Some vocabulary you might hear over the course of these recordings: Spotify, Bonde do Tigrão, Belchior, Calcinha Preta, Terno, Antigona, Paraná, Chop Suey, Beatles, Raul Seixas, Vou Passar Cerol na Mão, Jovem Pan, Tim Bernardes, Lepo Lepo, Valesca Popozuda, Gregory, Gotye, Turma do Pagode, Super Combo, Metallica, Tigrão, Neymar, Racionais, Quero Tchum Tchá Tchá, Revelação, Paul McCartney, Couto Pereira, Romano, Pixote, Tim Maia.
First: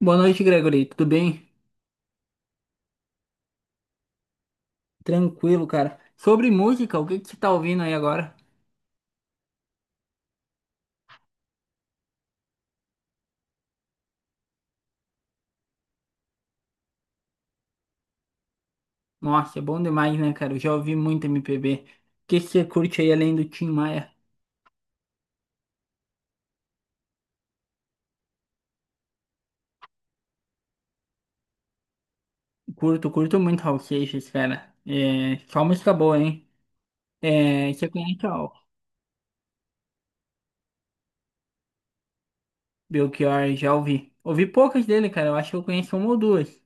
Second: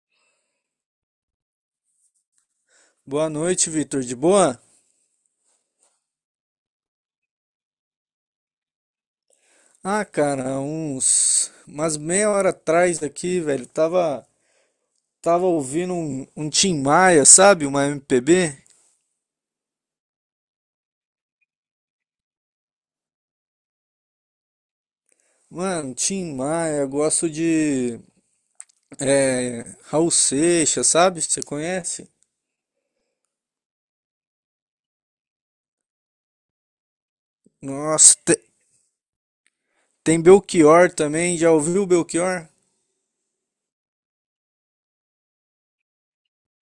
Boa noite, Gregory. Tudo bem? Boa noite, Vitor. De boa? Tranquilo, cara. Sobre música, o que você tá ouvindo aí agora? Ah, cara, uns. Mas meia hora atrás aqui, velho, Tava ouvindo um Tim Maia, sabe? Uma MPB. Nossa, é bom demais, né, cara? Eu já ouvi muito MPB. O que você curte aí além do Tim Maia? Mano, Tim Maia, gosto de. É, Raul Seixas, sabe? Você conhece? Curto muito Raul Seixas, cara. É, só música boa, hein? É, você Nossa, conhece o tem Belchior também. Já ouviu o Belchior? Belchior? Já ouvi. Ouvi poucas dele, cara. Eu acho que eu conheço uma ou duas.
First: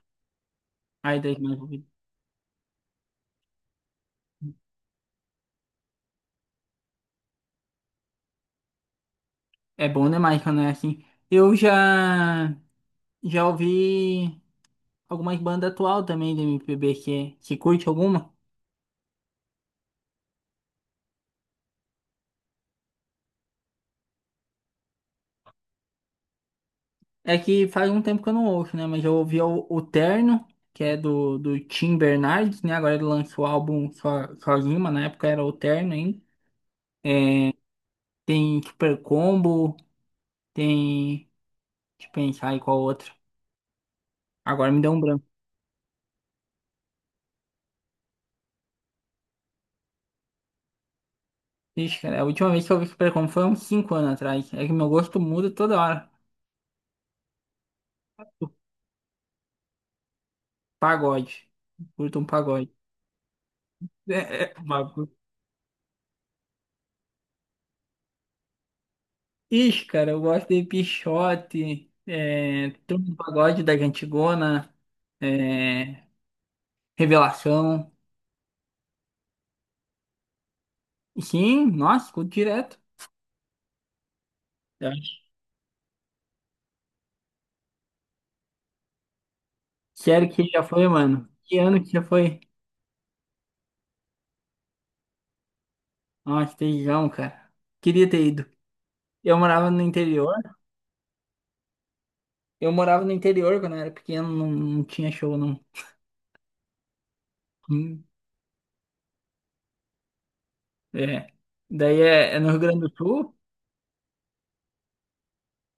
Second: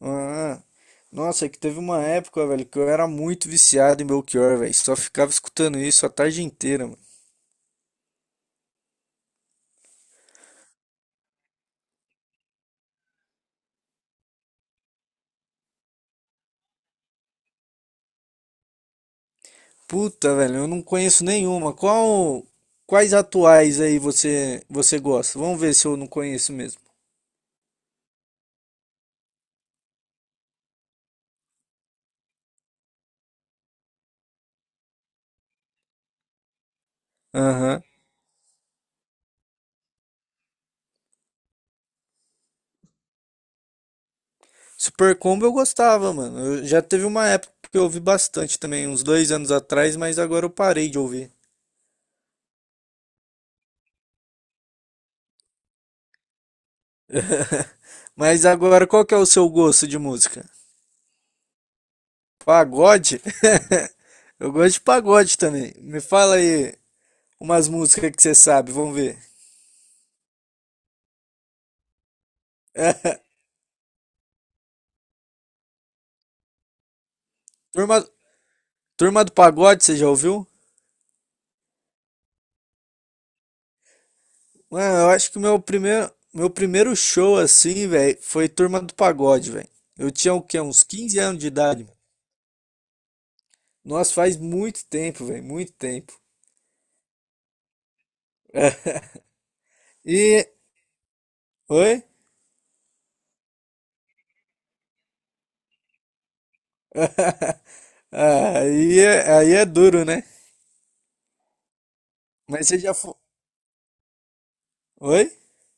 Ah, Ai, das nossa, é mais que teve ouvidas. uma época, velho, que eu era muito viciado em Belchior, velho. Só ficava escutando isso a tarde inteira, mano. É bom demais quando é assim. Eu já, já ouvi algumas bandas atual também de MPB. Você curte alguma? Puta, velho, eu não conheço nenhuma. Quais atuais aí você gosta? Vamos ver se eu não conheço mesmo. É que faz um tempo que eu não ouço, né? Mas eu ouvi o Terno, que é do Tim Bernardes, né? Agora ele lançou o álbum sozinho, mas na época era o Terno ainda. Aham. Tem Super Combo, tem. Deixa eu pensar aí qual outro. Agora me deu um Super branco. Combo eu gostava, mano. Já teve uma época que eu ouvi bastante também, uns 2 anos atrás, mas agora eu parei de ouvir. Ixi, cara, a última vez que eu vi Super Combo foi uns cinco anos atrás. É que meu gosto muda toda hora. Mas O agora, qual que é o seu gosto de música? pagode. Curto um pagode. Pagode? É, Eu é, um gosto de bagulho. pagode também. Me fala aí umas músicas que você sabe, vamos ver. Ixi, cara, eu gosto de Pixote, é, Turma do Pagode da Antigona. Revelação. Turma, Turma do Pagode, você já ouviu? Sim, nossa, escuto direto. Eu Mano, eu acho. acho que o meu primeiro show, assim, velho, foi Turma do Pagode, velho. Eu Sério tinha o que quê? já Uns foi, 15 mano? anos de Que ano idade, que mano. já foi? Nossa, faz muito tempo, velho, muito tempo. Nossa, teijão, cara. Queria ter ido. Eu morava no interior. E. Oi? Eu morava no interior quando eu era pequeno, não tinha show, não. Hum, Aí é duro, né? É. Daí é, é no Rio Mas você Grande do já foi. Sul. Oi?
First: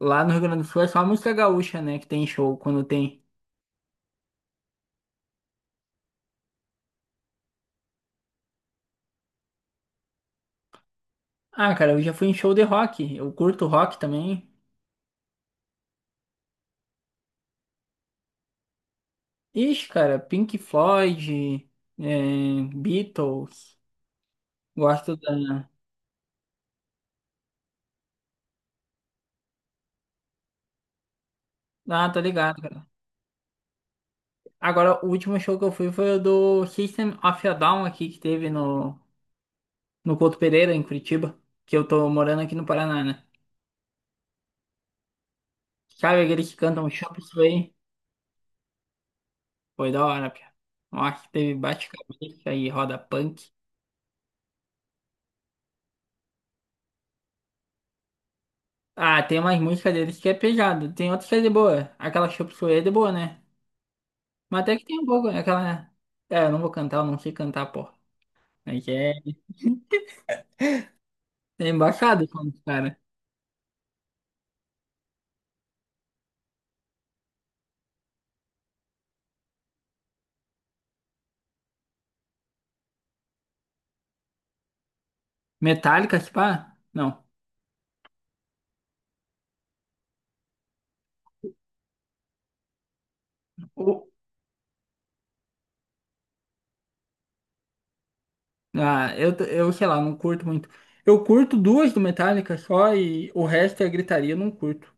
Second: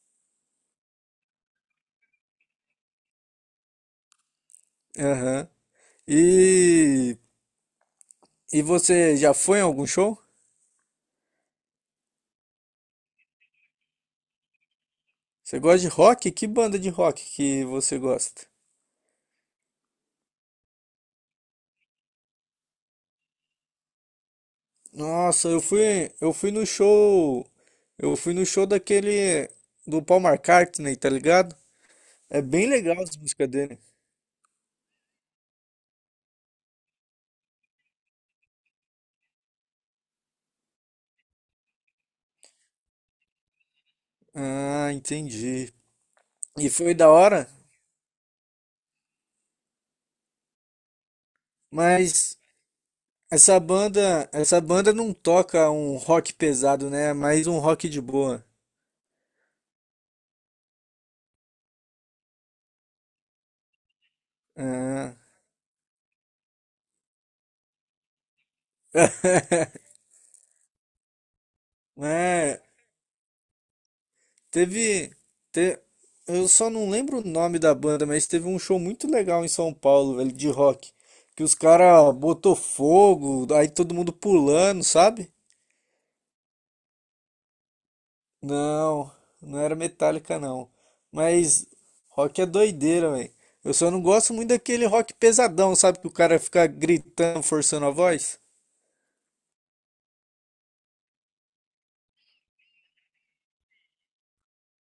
Lá no Rio Grande do Sul é só a música gaúcha, né? Que tem show quando tem. Aham. E. Você já foi em algum show? Ah, cara, eu já fui em show de rock. Eu curto rock também. Você gosta de rock? Que banda de rock que você gosta? Ixi, cara, Pink Floyd, é, Beatles. Gosto Nossa, da. Eu fui no show, daquele do Paul McCartney, tá ligado? Ah, tô É ligado, bem cara. legal as músicas dele. Agora, o último show que eu fui foi o do System of a Down aqui, que teve no Couto Pereira, em Curitiba, que eu tô morando aqui no Paraná, né? Ah, entendi. Sabe aqueles que E cantam foi da Chop hora, Suey? Foi da hora, pia. Nossa, teve mas bate-cabeça e roda punk. Essa banda não toca um rock pesado, né? É mais um rock de boa. Ah, tem umas músicas deles que é pesado, tem outras que é de boa. Aquela Chop Suey é de boa, né? Mas até que tem um Ah. pouco, né? Né? É, eu não vou cantar, eu não sei cantar, pô. Aí que é... É embaçado, como os É. cara. Teve, te- Eu só não lembro o nome da banda, mas teve um show muito legal em São Paulo, velho, de rock. Que os caras botou fogo, aí todo mundo pulando, sabe? Metallica, se pá? Não. Não, não era Metallica, não. Mas rock é doideira, velho. Eu só não O, gosto muito daquele rock pesadão, sabe? Que o cara fica gritando, forçando a voz. Ah, eu, t- Eu sei lá, não curto muito. Eu curto duas do Metallica só e o resto é gritaria, eu não curto.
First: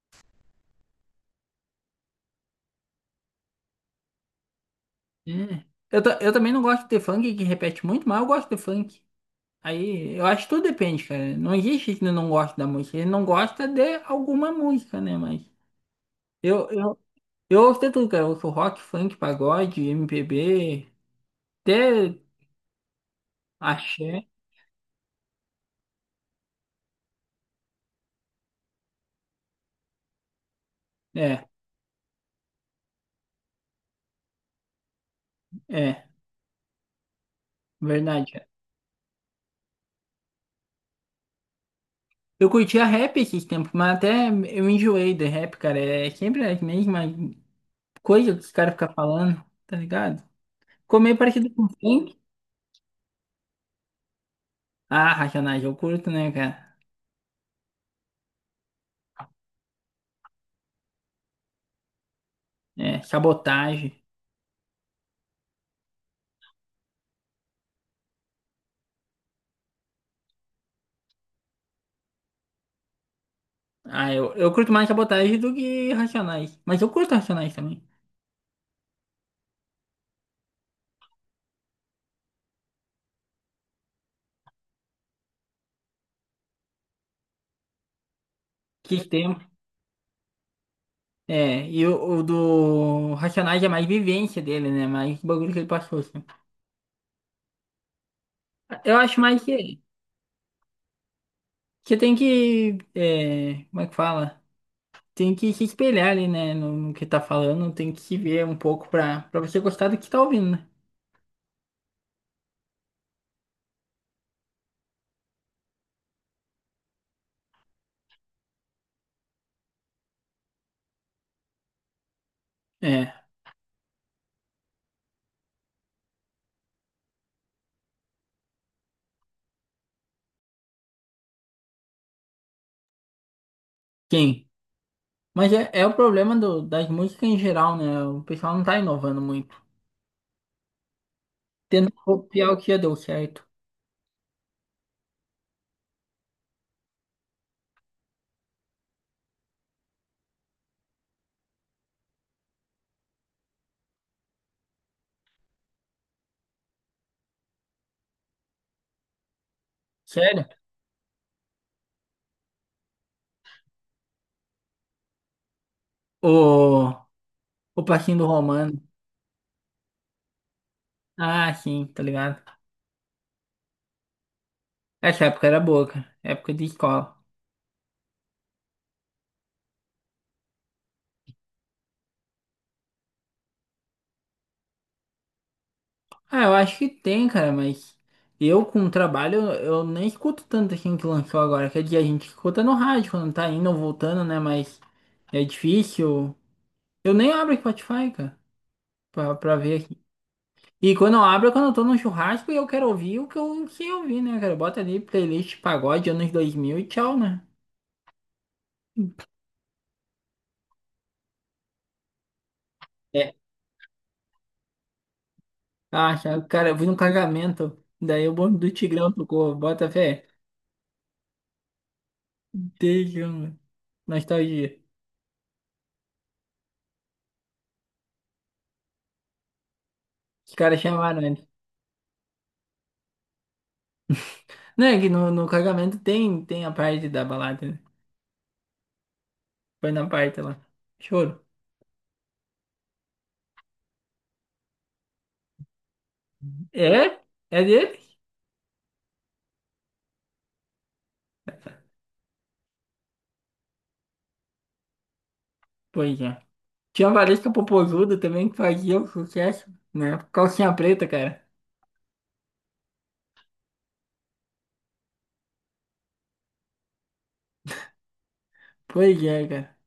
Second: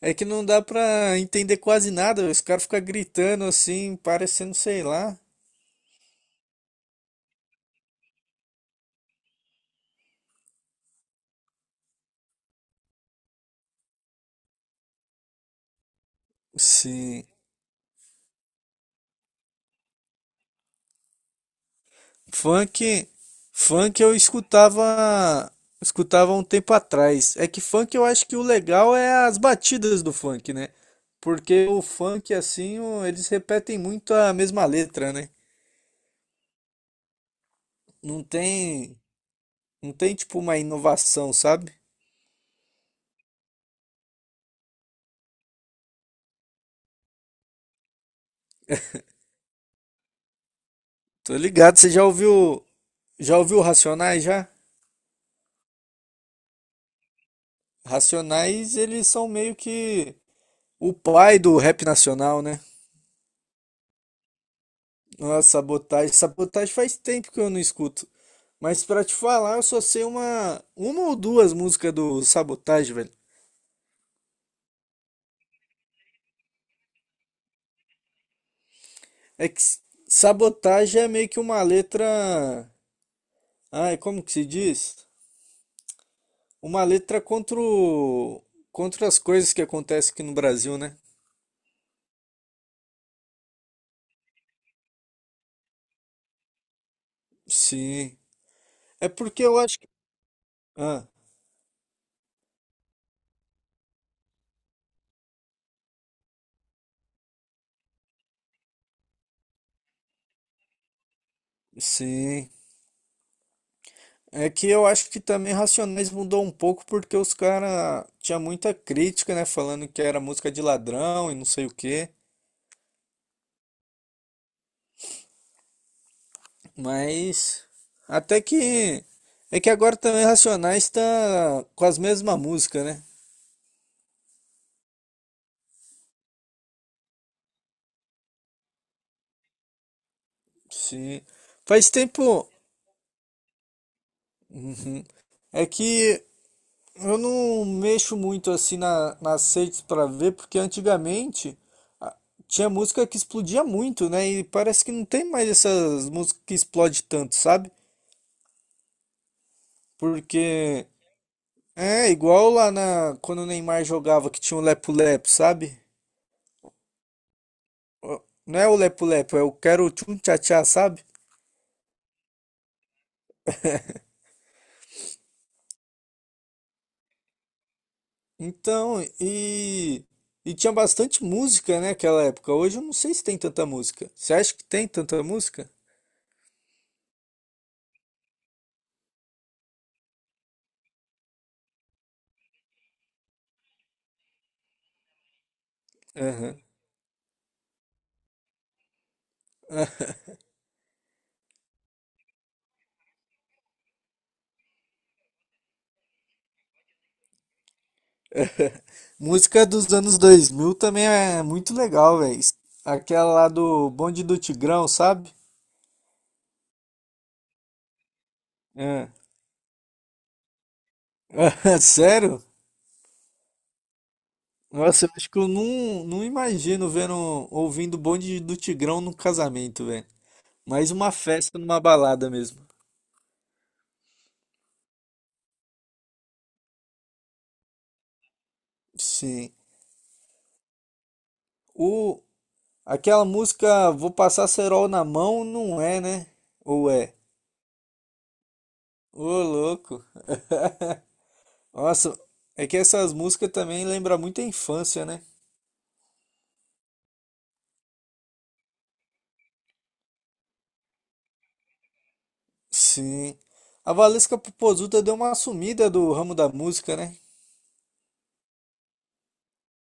É que não dá pra entender quase nada, velho. Os caras ficam gritando assim, parecendo, sei lá. É. Eu também não gosto de funk que repete muito, mas eu gosto de funk. Aí eu acho que tudo depende, cara. Não existe que não gosta da música. Ele não gosta de alguma música, né? Mas eu, eu, Sim. eu ouço de tudo, cara. Eu ouço rock, funk, pagode, MPB, até Funk, funk eu axé. Escutava um tempo atrás. É que funk eu acho que o legal é as batidas do funk, né? É, Porque o funk assim, eles repetem muito a mesma letra, né? é, verdade. Não Cara. tem, não tem tipo uma inovação, sabe? Eu curtia rap esses tempos, mas até eu enjoei de rap, cara. É sempre as mesmas. Coisa que os caras ficam falando, tá ligado? Comer Tô parecido com ligado, funk. Já ouviu Racionais já? Ah, racionais, eu curto, né, cara? Racionais, eles são meio que o pai do rap nacional, né? É, sabotagem. Ah, sabotagem. Sabotagem faz tempo que eu não escuto. Mas pra te falar, eu só sei uma ou duas músicas do Sabotagem, velho. Ah, eu curto mais sabotagem do que racionais. Mas eu curto racionais também. É que s- Sabotagem é meio que uma letra. Ai, como que se diz? Uma letra Que contra as tempo. coisas que acontecem aqui no Brasil, né? É, e o do Racionais é mais vivência dele, né? Mais bagulho que ele passou, assim. Sim. Eu É acho porque mais que eu acho que. Ah, você tem que. É, como é que fala? Tem que se espelhar ali, né? No que tá falando, tem que se ver um pouco pra você gostar do que tá ouvindo, né? sim. É que eu acho que também Racionais mudou um pouco porque os caras tinha muita crítica, né? Falando que era música de ladrão e não sei o quê. É. Mas até que é que agora também Racionais tá com as mesmas músicas, né? Quem? Mas é o problema do- das músicas em geral, né? O pessoal não tá inovando muito. Sim. Tendo Faz tempo. copiar o que já deu certo. Uhum. É que eu não mexo muito assim nas redes pra ver, porque antigamente a- tinha música que explodia muito, né? E parece que não tem mais essas músicas que explodem tanto, sabe? Sério? Porque é igual lá na quando o Neymar jogava que tinha o Lepo Lepo, sabe? O, o passinho Ó, do não é o Romano. Lepo Lepo, é o Quero Tchum Tchá Tchá, sabe? Ah, sim, tá ligado? Essa época era boa, cara. Época de escola. Então, e tinha bastante música, né, naquela época. Hoje eu não sei se tem tanta música. Você acha que tem tanta música? Ah, eu acho que tem, cara, mas eu com o trabalho, eu nem escuto tanto assim que lançou agora. Quer dizer, a gente escuta no rádio quando tá indo ou voltando, né? Mas é difícil. Aham. Eu nem abro Spotify, cara, pra ver. E quando eu abro, é quando eu tô num churrasco e eu quero ouvir o que eu ouvir, né, cara? Bota ali playlist pagode anos 2000 e tchau, né? Música dos anos 2000 também é muito legal, velho. Aquela É, lá do Bonde do Tigrão, sabe? Ah, já- cara, eu fui num casamento, daí o bonde do É. Tigrão tocou, bota fé. Sério? Tejão, mano. Nostalgia. Nossa, eu acho que eu não imagino vendo, ouvindo o Bonde do Tigrão num casamento, velho. Os caras Mais uma chamaram ele. festa numa balada mesmo. Não, é que no casamento tem, tem a parte da balada, né? Sim. Foi na parte lá. Choro. O, Aquela música Vou Passar Cerol na Mão não é, né? Ou é? É? É dele? Ô, louco. Nossa, é que essas músicas também lembram muito a infância, né? Pois é. Tinha a Valesca Popozuda também que fazia o sucesso, né? Calcinha preta, cara. Sim. A Valesca Popozuda deu uma sumida do ramo da música, né? Pois é, cara.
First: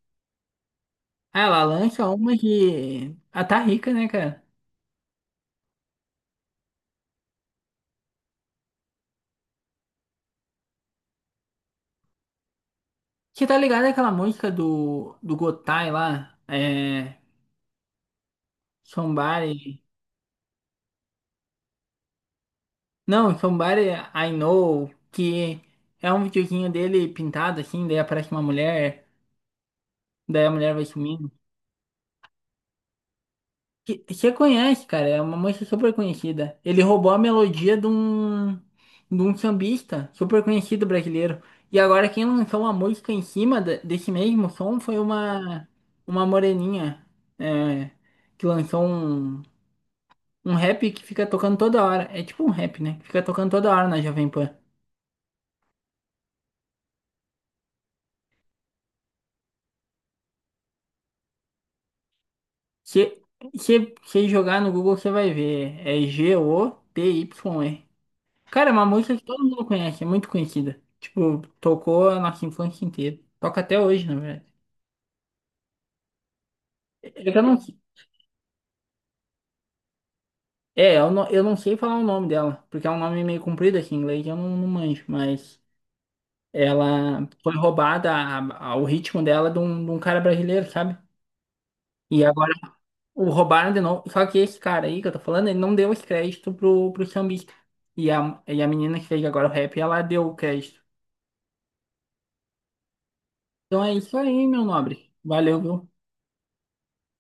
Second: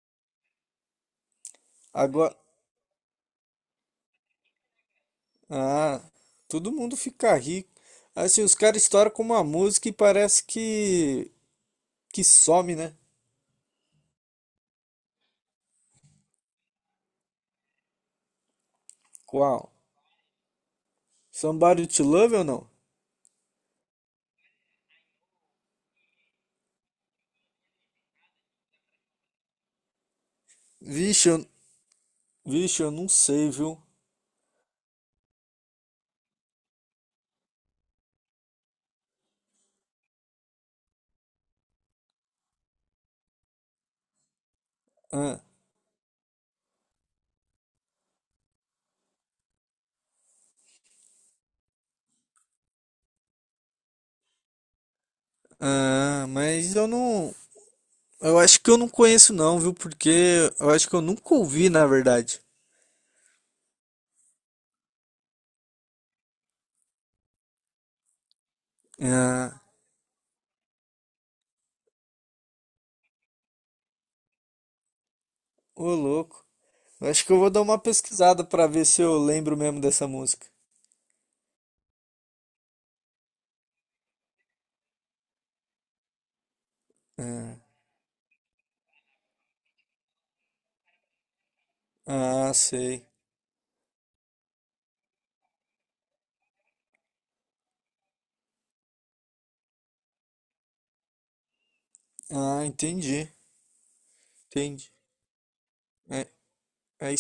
Ah, ela lança Agora. uma que. Ah, tá rica, né, cara? Ah, todo mundo fica rico. Assim, os caras estouram com uma música e parece que some, né? Você tá ligado àquela música do Gotye lá? É. Qual? Somebody. Somebody to Love ou não? Não, Somebody I Know, que é um videozinho dele pintado assim, daí aparece uma mulher, daí a mulher vai Vixe, sumindo. eu, vixe, eu não sei, viu? Que- Você conhece, cara, é uma música super conhecida. Ele roubou a melodia de um sambista super conhecido brasileiro. E agora quem lançou uma música em cima da- desse mesmo som foi Ah. Uma moreninha, é, que lançou um, um rap que fica tocando toda hora. É tipo um rap, né? Que fica tocando toda hora na Jovem Pan. Mas eu não. Eu acho que eu não conheço, não, viu? Porque eu acho que eu nunca ouvi, na verdade. Se você jogar no Google, você vai ver. É Gotye. Cara, é uma música que todo Ah, mundo conhece, é muito conhecida. Tipo, tocou a nossa infância inteira. Toca até hoje, na verdade. ô louco. Eu acho É que que eu eu vou não, dar uma pesquisada pra ver se eu lembro mesmo dessa música. é, eu não sei falar o nome dela, porque é um nome meio comprido aqui em inglês, eu não, não manjo, mas ela foi roubada, o ritmo dela, de um cara brasileiro, sabe? E Ah, agora ah, sei. o roubaram de novo. Só que esse cara aí que eu tô falando, ele não deu esse crédito pro sambista. E e a menina que fez agora o rap, ela deu o crédito. Ah, entendi. Então é isso aí, meu Entendi. nobre. Valeu, viu? É, aí